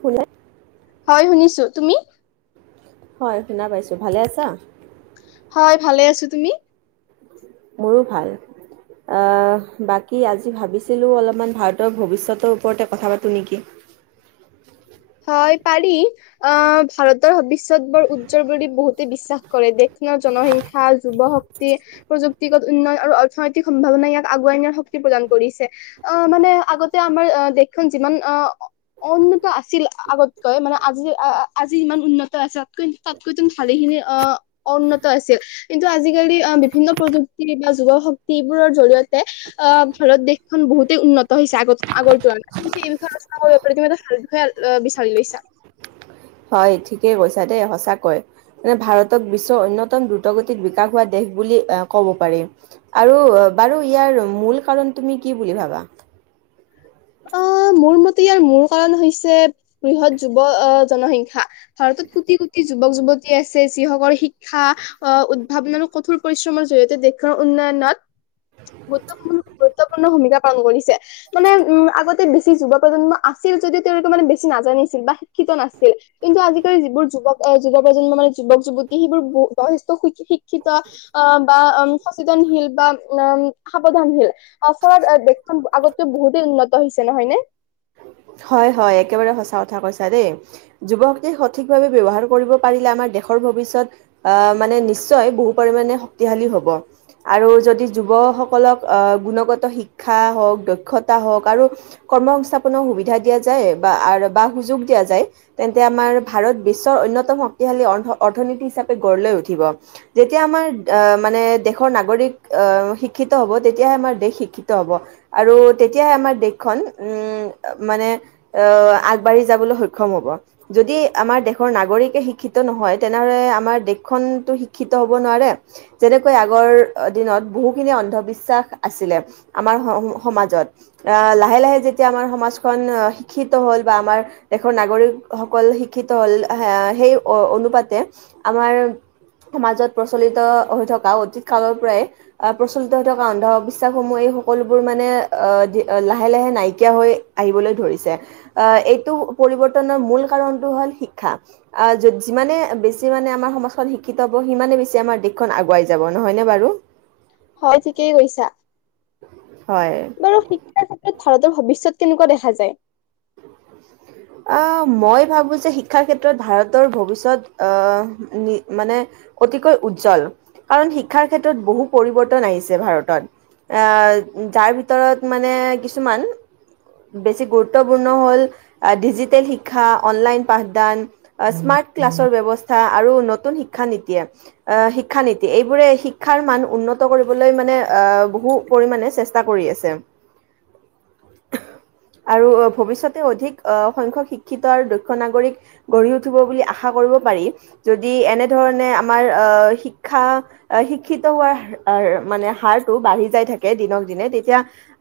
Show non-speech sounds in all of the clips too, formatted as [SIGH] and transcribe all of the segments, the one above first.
ফুলে। হয়। শুনিছো। তুমি? হয়। শুনা পাইছো। ভালে আছা? হয়। ভালে আছো। তুমি? মইও ভাল অ', বাকী আজি ভাবিছিলো। অলপমান ভাৰতৰ ভৱিষ্যতৰ ওপৰতে কথা পাতোঁ নেকি? হয় পাৰি। আহ ভাৰতৰ ভৱিষ্যত বৰ উজ্জ্বল বুলি বহুতে বিশ্বাস কৰে। দেশখনৰ জনসংখ্যা [UNINTELLIGIBLE] যুৱ শক্তি প্ৰযুক্তিগত উন্নয়ন আৰু অৰ্থনৈতিক সম্ভাৱনা ইয়াক আগুৱাই নিয়াত শক্তি প্ৰদান কৰিছে। অ', মানে আগতে আমাৰ দেশখন যিমান অ, উন্নত আছিল। আগতকৈ মানে আজি আজি ইমান উন্নত আছে। তাতকৈ তুমি ভালেখিনি অ, অউন্নত আছিল। কিন্তু আজিকালি বিভিন্ন প্ৰযুক্তি বা যুৱ শক্তিবোৰৰ জৰিয়তে অ', ভাৰত দেশখন বহুতেই উন্নত হৈছে, আগত আগৰ তুলনাত। তুমি সেই বিষয়ে আলোচনা কৰিব পাৰা তুমি এটা ভাল বিষয় বিচাৰি লৈছা। হয়। ঠিকেই কৈছা দেই, সঁচাকৈ। যে ভাৰতক বিশ্বৰ অন্যতম দ্ৰুতগতিত বিকাশ হোৱা দেশ বুলি এ কব পাৰি। আৰু বাৰু ইয়াৰ মূল কাৰণ তুমি কি বুলি ভাবা আহ মোৰ মতে ইয়াৰ মূল কাৰণ হৈছে, বৃহৎ যুৱ আহ জনসংখ্যা। ভাৰতত কোটি কোটি যুৱক যুৱতী আছে। যিসকল শিক্ষা অ', উদ্ভাৱন আৰু কঠোৰ পৰিশ্ৰমৰ জৰিয়তে দেশখনৰ উন্নয়নত গুৰুত্বপূৰ্ণ গুৰুত্বপূৰ্ণ ভূমিকা পালন কৰিছে। মানে উম, আগতে বেছি যুৱ প্ৰজন্ম আছিল। যদিও তেওঁলোকে মানে বেছি নাজানিছিল বা শিক্ষিত নাছিল। কিন্তু আজিকালি যিবোৰ যুৱক যুৱ প্ৰজন্ম মানে যুৱক যুৱতী সেইবোৰ যথেষ্ট শিক্ষিত অ', বা উ সচেতনশীল বা উ বা সাৱধানশীল। অ', ফলত দেশখন আগতো বহুতেই উন্নত হৈছে নহয় ন? হয়। হয়। একেবাৰে সঁচা কথা কৈছা দেই। যুৱকে সঠিকভাৱে ব্যৱহাৰ কৰিব পাৰিলে। আমাৰ দেশৰ ভৱিষ্যত আ', মানে নিশ্চয় বহু পৰিমাণে শক্তিশালী হব। আৰু যদি যুৱসকলক গুণগত শিক্ষা হওক দক্ষতা হওক আৰু কৰ্ম সংস্থাপনৰ সুবিধা দিয়া যায় বা সুযোগ দিয়া যায়। তেন্তে আমাৰ ভাৰত বিশ্বৰ অন্যতম শক্তিশালী অৰ্থনীতি হিচাপে গঢ় লৈ উঠিব। যেতিয়া আমাৰ আহ মানে দেশৰ নাগৰিক আহ শিক্ষিত হব তেতিয়াহে আমাৰ দেশ শিক্ষিত হ'ব। আৰু তেতিয়াহে আমাৰ দেশখন উম, মানে আহ আগবাঢ়ি যাবলৈ সক্ষম হ'ব। যদি আমাৰ দেশৰ নাগৰিকে শিক্ষিত নহয়। তেনেহলে আমাৰ দেশখনতো শিক্ষিত হব নোৱাৰে। যেনেকৈ আগৰ দিনত বহু খিনি অন্ধবিশ্বাস আছিলে। আমাৰ সমাজত আ, লাহে লাহে যেতিয়া আমাৰ সমাজখন শিক্ষিত হ'ল বা আমাৰ দেশৰ নাগৰিকসকল শিক্ষিত হল আহ সেই অনুপাতে আমাৰ সমাজত প্ৰচলিত হৈ থকা অতীত কালৰ পৰাই। আহ প্ৰচলিত হৈ থকা অন্ধবিশ্বাসসমূহ এই সকলোবোৰ মানে আ, লাহে লাহে নাইকিয়া হৈ আহিবলৈ ধৰিছে আহ এইটো পৰিৱৰ্তনৰ মূল কাৰণটো হল শিক্ষা যিমানে বেছি মানে আমাৰ সমাজখন শিক্ষিত হ'ব সিমানে বেছি আমাৰ দেশখন আগুৱাই যাব নহয়নে বাৰু? হয়, ঠিকেই কৈছা। হয়। আৰু শিক্ষাৰ ক্ষেত্ৰত ভাৰতৰ ভৱিষ্যত কেনেকুৱা দেখা যায়? [INAUDIBLE] আহ, মই ভাবো যে, শিক্ষাৰ ক্ষেত্ৰত ভাৰতৰ ভৱিষ্যত আহ মানে অতিকৈ উজ্জল। কাৰণ শিক্ষাৰ ক্ষেত্ৰত বহু পৰিৱৰ্তন আহিছে ভাৰতত। যাৰ ভিতৰত মানে কিছুমান বেছি গুৰুত্বপূৰ্ণ হ'ল- ডিজিটেল শিক্ষা, অনলাইন পাঠদান স্মাৰ্ট ক্লাছৰ ব্যৱস্থা আৰু নতুন শিক্ষা নীতিয়ে। শিক্ষা নীতি। এইবোৰে শিক্ষাৰ মান উন্নত কৰিবলৈ মানে বহু পৰিমানে চেষ্টা ষ্টা কৰি আছে আৰু ভৱিষ্যতে অধিক আহ, সংখ্যক শিক্ষিত আৰু দৈক্ষ নাগৰিক গঢ়ি উঠিব বুলি আশা কৰিব পাৰি। যদি এনেধৰণে আমাৰ আহ শিক্ষা শিক্ষা, শিক্ষিত হোৱাৰ [UNINTELLIGIBLE] মানে হাৰটো বাঢ়ি যাই থাকে দিনক-দিনে তেতিয়া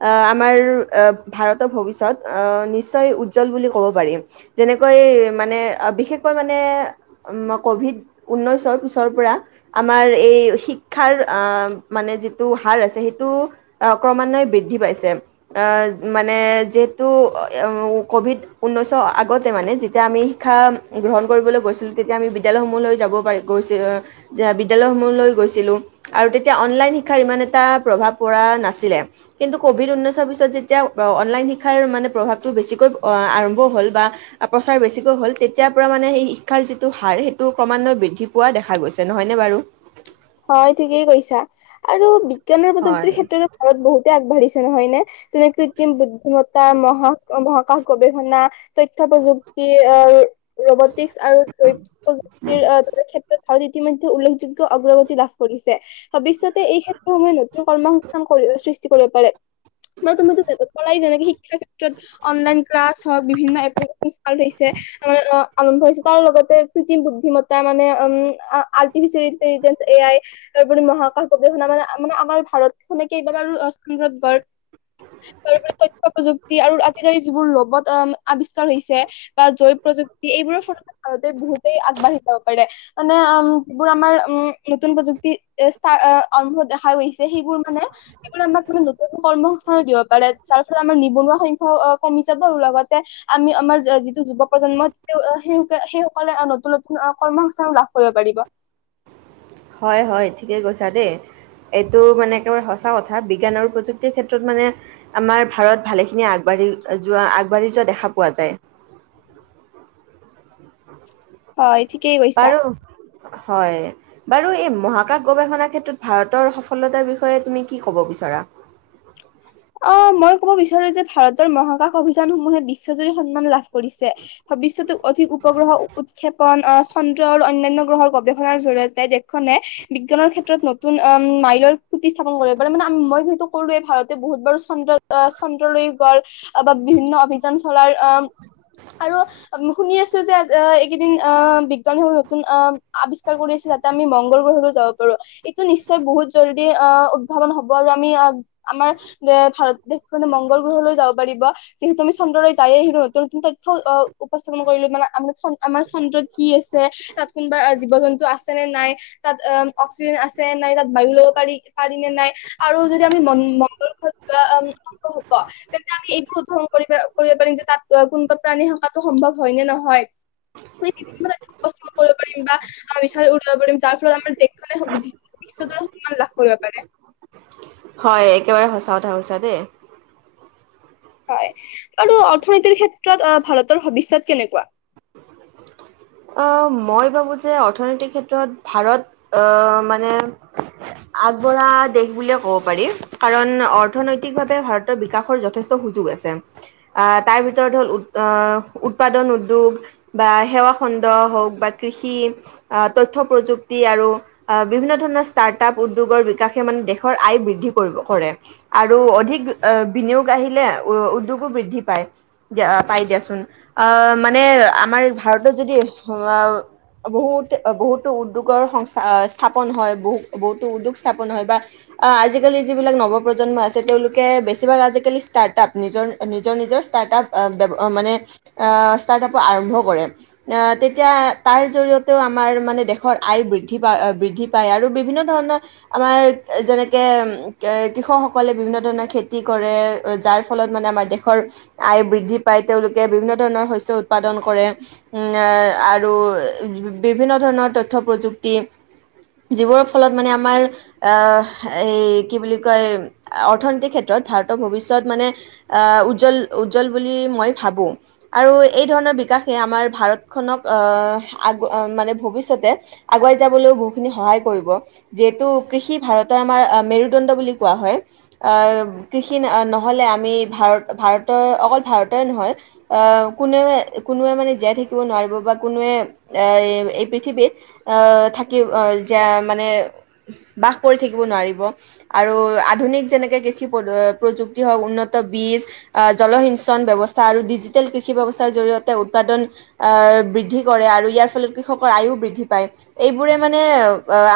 আহ, আমাৰ আহ ভাৰতৰ ভৱিষ্যত আহ, নিশ্চয় উ উজ্জ্বল বুলি ক'ব পাৰি। যেনেকৈ মানে বিশেষকৈ মানে উম, কভিড, ঊনৈশৰ পিছৰ পৰা আমাৰ এই শিক্ষাৰ আহ মানে যিটো হাৰ আছে, সেইটো আহ ক্ৰমান্বয়ে বৃদ্ধি পাইছে। আহ, মানে যিহেতু কভিড ঊনৈশৰ আগতে মানে, যেতিয়া আমি শিক্ষা গ্ৰহণ কৰিবলৈ গৈছিলো, তেতিয়া আমি বিদ্যালয়সমূহলৈ যাব পাৰিম। গৈছিল বিদ্যালয়সমূহলৈ গৈছিলোঁ। আৰু তেতিয়া অনলাইন শিক্ষাৰ ইমান এটা প্ৰভাৱ পৰা নাছিলে। কিন্তু কভিড উঊনৈশৰ পিছত যেতিয়া অনলাইন শিক্ষাৰ মানে প্ৰভাৱটো বেছিকৈ আৰম্ভ হ'ল বা প্ৰচাৰ বেছিকৈ হ'ল, তেতিয়াৰ পৰা মানে এই শিক্ষাৰ যিটো হাৰ, সেইটো ক্ৰমান্বয় বৃদ্ধি পোৱা দেখা গৈছে, নহয়নে বাৰু! হয়, ঠিকেই কৈছা, আৰু বিজ্ঞান আৰু প্ৰযুক্তিৰ হয়। ক্ষেত্ৰত ভাৰত বহুতে আগবাঢ়িছে নহয়নে! যেনে কৃত্ৰিম বুদ্ধিমত্তা, মহা মহ হাকাশ গৱেষণা, তথ্য প্ৰযুক্তি ৰবৰ্তিকচ আৰু [UNINTELLIGIBLE] ক্ষেত্ৰত ভাৰত ইতিমধ্যে উল্লেখযোগ্য অগ্ৰগতি লাভ কৰিছে। ভৱিষ্যতে এই ক্ষেত্ৰসমূহে নতুন কৰ্ম সংস্থান সৃষ্টি কৰিব পাৰে। [UNINTELLIGIBLE] তুমি [UNINTELLIGIBLE] ক'লাই যেনেকে শিক্ষাৰ ক্ষেত্ৰত অনলাইন ক্লাছ হওক, বিভিন্ন এপ্লিকেশন ষ্টাৰ্ট হৈছে আৰম্ভ হৈছে, তাৰ লগতে কৃত্ৰিম বুদ্ধিতা মানে উম, আৰ্টিফিচিয়েল ইন্টেলিজেঞ্চ, এ আই তাৰপৰি মহাকাশ গৱেষণা মানে, মানে আমাৰ ভাৰত খনে কেইবাৰ আৰু [UNINTELLIGIBLE] তাৰপৰি তথ্য প্ৰযুক্তি আৰু আজিকালি যিবোৰ ৰবট আৱিষ্কাৰ হৈছে বা জৈৱ প্ৰযুক্তি, এইবোৰৰ ফলত ভাৰতে বহুতেই আগবাঢ়ি যাব পাৰে। মানে উম, যিবোৰ আমাৰ উম, নতুন প্ৰযুক্তি ষ্টাৰ্ট আৰম্ভ দেখা গৈছে, সেইবোৰ মানে [UNINTELLIGIBLE] আমাক মানে নতুন কৰ্মসংস্থাপন দিব পাৰে, যাৰ ফলত আমাৰ নিবনুৱা সংখ্যাও কমি যাব আৰু লগতে আমি আমাৰ যিটো যুৱ-প্ৰজন্ম সেই -সেই সকলে নতুন-নতুন কৰ্মসংস্থাপন লাভ কৰিব পাৰিব। হয়, হয়জ ঠিকে কৈছা দেই। এইটো মানে একেবাৰে সঁচা কথা, বিজ্ঞান আৰু প্ৰযুক্তিৰ ক্ষেত্ৰত মানে আমাৰ ভাৰত ভালেখিনি আগবাঢ়ি যোৱা, আগবাঢ়ি যোৱা দেখা পোৱা যায়। হয়। ঠিকেই কৈছা বাৰু হয়। বাৰু এই মহাকাশ গৱেষণাৰ ক্ষেত্ৰত ভাৰতৰ সফলতাৰ বিষয়ে তুমি কি ক'ব বিচাৰা। অ মই ক'ব বিচাৰো যে ভাৰতৰ মহাকাশ অভিযানসমূহে বিশ্বজুৰি সন্মান লাভ কৰে। কৰিছে ভবিষ্যতে অধিক উপগ্ৰহ উৎক্ষেপন অ খন্দ্ৰ আৰু অনান্য গ্ৰহৰ গৱেষণাৰ জৰিয়তে দেশখনে বিজ্ঞানৰ ক্ষেত্ৰত নতুন অ মাইলৰ। প্ৰতি স্থাপন কৰিবাৰে মানে মই যিহেতো কৰোৱে ভাৰতে বহুত বাৰ। চন্দ্ৰ চন্দ্ৰ লৈয়ো গ'ল বা বিভিন্ন অভিযান চলাৰ অ আৰু শুনি আছোঁ যে আ এইকেইদিন আহ বিজ্ঞানী হৰু নতুন আ। আৱিষ্কাৰ কৰি আছে তাতে আমি মংগল গ্ৰহলৈয় যাব পাৰো। টো নিশ্চয় বহুত জৰুৰী অ উদ্ভাৱন হ'ব আৰু আমি। আমাৰ যে ভাৰত দেশখনে মংগল গ্ৰহলৈ যাব পাৰিব। যিহেতু আমি চন্দ্ৰলৈ যায়েই আহিলো নতুন নতুন তথ্য অ উপস্থাপন কৰিলোঁ মানে আৰু আমি আমাৰ চন্দ্ৰত। কি আছে তাত কোনোবা জীৱ জন্তু আছে নে নাই? তাত অ অক্সিজেন আছে নাই তাত বায়ু ল'ব পাৰি পাৰি নে নাই আৰু যদি আমি মন। মংগল হক বা উম অংক হক। তেন্ত এইবোৰ উদ্ং কৰিব কৰিব পাৰিম যে তাত কোনোবা প্ৰাণী ঠকাতটো সম্ভৱ নে নহয়। বিভিন্ন জাতিত পস্তুত কৰিব পাৰিব বা। বিশাল উঠিব পিম যাৰ ফলত আাৰ দেশখনে হক বিশ বিশ্বতৰে সন্মান লাভ কৰিব পাৰে। হয় একেবাৰে সঁচা কথা কৈছা দেই। হয় অৰ্থনীতিৰ ক্ষেত্ৰত ভাৰতৰ ভৱিষ্যত কেনেকুৱ? অ মই ভাবোঁ যে অৰ্থনৈতিক ক্ষেত্ৰত ভাৰত অ মানে আগবঢ়া দেশ বুলিয়ে ক'ব পাৰি। কাৰণ অৰ্থনৈতিকভাৱে ভাৰতৰ বিকাশৰ যথেষ্ট সুযোগ আছে। আহ তাৰ ভিতৰত হ'ল অ উ উৎপাদন উদ্যোগ বা সেৱা। খন্দ হওঁক বা কৃষি তথ্য প্ৰযুতি আৰু আহ বিভিন্ন ধৰণৰ ষ্টাৰ্টআপ উদ্যোগৰ বিকাশে মানে দেশৰ আয় বৃদ্ধি কৰিব কৰে। আৰু অধিক বিনিয়োগ আহিলে উ উদ্যোগো বৃদ্ধি পায়। দিয়া পাই দিয়াচোন আ মানে আমাৰ ভাৰতত যদি বহুত বহুতো উদ্যোগৰ সংস্থা স্থাপন হয় বহু বহুতো উদ্যোগ স্থাপন হয় বা। আ আজিকালি যিবিলাক নৱপ্ৰজন্ম আছে তেওঁলোকে বেছিভাগ আজিকালি ষ্টাৰ্ট আপ নিজৰ নিজৰ নিজৰ ষ্টাৰ্ট আপ মানে ষ্টাৰ্ট আপ আৰম্ভ কৰে। তেতিয়া তাৰ জৰিয়তেও আমাৰ মানে দেশৰ আয় বৃদ্ধি পায় বৃদ্ধি পায় আৰু বিভিন্ন ধৰণৰ। আমাৰ যেনেকে উ এ কৃষকসকলে বিভিন্ন ধৰণৰ খেতি কৰে। যাৰ ফলত মানে আমাৰ দেশৰ। আয় বৃদ্ধি পাই তেওঁলোকে বিভিন্ন ধৰণৰ শস্য উৎপাদন কৰে। উম আৰু বিভিন্ন ধৰণৰ তথ্য প্ৰযুক্তি। যিবোৰৰ ফলত মানে আমাৰ। আহ এই কি বুলি কয় অৰ্থনৈতিক ক্ষেত্ৰত ভাৰতৰ ভৱিষ্যয়ত মানে। আহ উজ্জ্বল উজ্জ্বল বুলি মই ভাবো আৰু এই ধৰণৰ। বিকাশে আমাৰ। ভাৰতখনক আ আগ মানে ভৱিষ্যতে। আগুৱাই যাবলৈও বহুত খিনি সহায় কৰিব। যিহেতু কৃষি ভাৰতৰ আমাৰ আ মেৰুদণ্ড বুলি কোৱা হয়। আ কৃষি নহ'লে আমি ভাৰত ভাৰতৰ অকল ভাৰতৰে নহয়। আ কোনোৱে কোনোৱে মানে জীয়াই থাকিব নোৱাৰিব বা কোনোৱে আ এই। পৃথিৱীত আ থাকি যে মানে বাস কৰি থাকিব নোৱাৰিব। আৰু আধুনিক যেনেকে কৃষি প্ৰযুক্তি হওঁক উন্নত বীজ। জলসিঞ্চন ব্যৱস্থা আৰু ডিজিটেল কৃষি ব্যৱস্থাৰ জৰিয়তে উৎপাদন বৃদ্ধি কৰে আৰু ইয়াৰ ফলত কৃষকৰ আয়ো বৃদ্ধি পায়। এইবোৰে মানে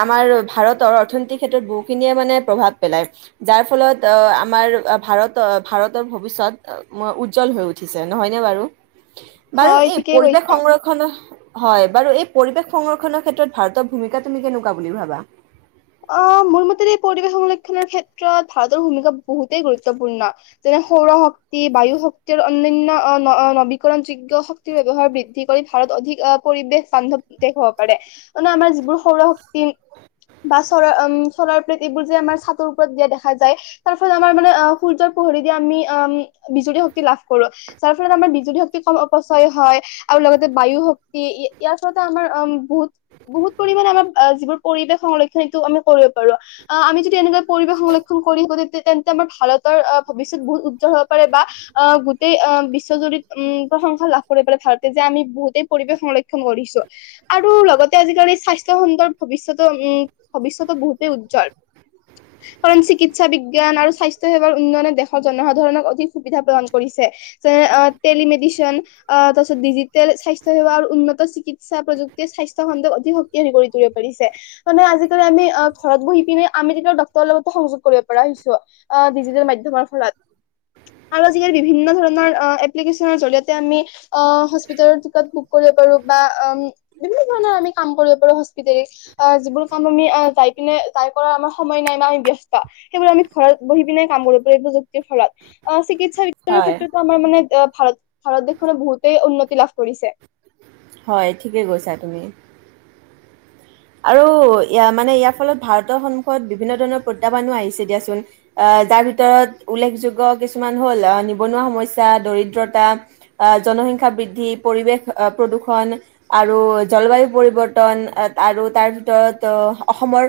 আমাৰ ভাৰতৰ অৰ্থনীতিৰ ক্ষেত্ৰত বহুখিনিয়ে মানে প্ৰভাৱ পেলায়। যাৰ ফলত আমাৰ ভাৰত ভাৰতৰ ভৱিষ্যত উজ্জ্বল হৈ উ উঠিছে নহয়নে বাৰু, বাৰু হয় এই ঠিকেই পৰিৱেশ কৈছা। সংৰক্ষণ হয়, বাৰু এই পৰিৱেশ সংৰক্ষনৰ ক্ষেত্ৰত ভাৰতৰ ভূমিকা তুমি কেনেকুৱা বুলি ভাবা? অ' মোৰ মতে পৰিৱেশ সংৰক্ষনৰ ক্ষেত্ৰত ভাৰতৰ ভূমিকা বহুতেই গুৰুত্বপূৰ্ণ। যেনে সৌৰ শক্তি, বায়ু শক্তি অনান্য অ নবীকৰণ যোগ্য শ ব্যৱহাৰ বৃদ্ধি কৰি ভাৰত অধিক পৰিৱেশ বান্ধৱ দেশ হব পাৰে। অ আমাৰ যিবোৰ সৌৰ শক্তি। বা চৰ চলাৰ প্লেট এইবোৰ যে আমাৰ চাতৰ ওপৰতযে দেখা যায়। তাৰ ফলত আমাৰ মানে সূৰ্যৰ পোহৰে দি আমি বিজুলী শক্তি লাভ কৰো। যাৰ ফলত আমাৰ বিজুলী শক্তি কম অপচয় হয়। আৰু লগতে বায়ু শক্তি, ইয়াৰ ফলতে আমাৰ বহুত বহুত পৰিমাণে আমাৰ যিবোৰ পৰিৱেশ সংল সেটো আমি কৰিব পাৰো, অ আমি যদি এনেকুৱা পৰিৱেশ সংৰক্ষণ কৰি তেতিয়া আমাৰ ভাৰতৰ অ ভৱিষ্যত বহুত উজ্জ্বল হব পাৰে, বা আ গোটেই আ বিশ্বজুৰিত উম প্ৰশংসা লাভ কৰিব পাৰে ভাৰতে, যে আমি বহুতেই পৰিৱেশ সংৰক্ষণ কৰিছো। আৰু লগতে আজিকালি স্বাস্থ্য খণ্ডৰ ভৱিষ্যতো উম ভৱিষ্যতত বহুতেই উজ্জ্বল। [INAUDIBLE] কাৰণ চিকিৎসা বিজ্ঞান আৰু স্বাস্থ্য সেৱাৰ উন্নয়নে দেশৰ জনসাধাৰণক অধিক সুবিধা প্ৰদান কৰিছে। যে টেলিমেডিচন। আ তাৰপাছত ডিজিটেল স্বাস্থ্য সেৱা আৰু উন্নত চিকিৎসা প্ৰযুক্তিয়ে স্বাস্থ্য খণ্ডক অধিক শক্তিশালী কৰি তুলিব পাৰিছে। মানে আজিকালি আমি ঘৰত বহি পিনে আমি কেতিয়াও ডক্তৰৰ লগতো সংযোগ কৰিব পৰা হৈছো। অ' ডিজিটেল মাধ্যমৰ ফলত। আৰু আজিকালি বিভিন্ন ধৰণৰ এপ্লিকেশচনৰ জৰিয়তে আমি অ হস্পিতেলৰ টিকট বুক কৰিব পাৰো, বা অ বিভিন্ন ধৰণৰ আমি কাম কৰিব পাৰো, হস্পিতেলিচ আ যিবোৰ কাম আমি যাই পিনে তাই কৰাৰ আমাৰ সময় নাই বা আমি ব্যস্ত। সেইবোৰ আমি ঘৰত বহি পিনে কাম কৰো পাৰোঁ প্ৰযুক্তিৰ ফলত, আ চিকিৎসা হয়। ক্ষেত্ৰতো আমাৰ মানে ভাৰত ভাৰত দেশখনে বহুতেই উন্নতি লাভ কৰিছে। হয়' ঠিকে কৈছা তুমি। আৰু ইয়া মানে ইয়াৰ ফলত ভাৰতৰ সন্মুখত বিভিন্ন ধৰণৰ প্ৰত্যাহ্বানো আহিছে দিয়াচোন। আ যাৰ ভিতৰত উল্লেখযোগ্য কিছুমান হ'ল, আ নিবনুৱা সমস্যা, দৰিদ্ৰতা। জনসংখ্যা বৃদ্ধি, পৰিৱেশ প্ৰদূষণ। আৰু জলবায়ু পৰিৱৰ্তন আৰু তাৰ ভিতৰত অসমৰ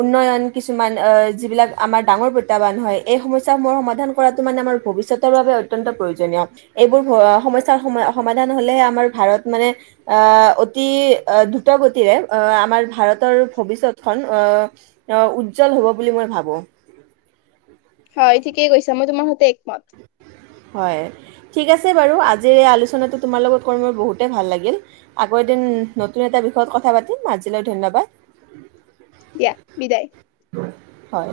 উন্নয়ন কিছুমান আ যিবিলাক আমাৰ ডাঙৰ প্ৰত্যাহ্বান হয়, এই সমস্যাসমূহ সমাধান পঢ়াটো মানে আমাৰ ভৱিষ্যতৰ বাবে অত্যন্ত প্ৰয়োজনীয়। এইবোৰ সমস্যাৰ সমাধান হ'লেহে আমাৰ ভাৰত মানে আ অতি অ দ্ৰুত গতিৰে আমাৰ ভাৰতৰ ভৱিষ্যতখন উজ্জ্বল হ'ব বুলি মই ভাবোঁ। হয় ঠিকেই কৈছা, মই তোমাৰ হতে একমত। হয় ঠিক আছে বাৰু, আজিৰ এই আলোচনাটো তোমাৰ লগত কৰ মোৰ বহুতেই ভাল লাগিল। আকৌ এদিন নতুন এটা বিষয়ত কথা পাতিম আজিলৈ ধন্যবাদ। দিয়া বিদায়। হয়।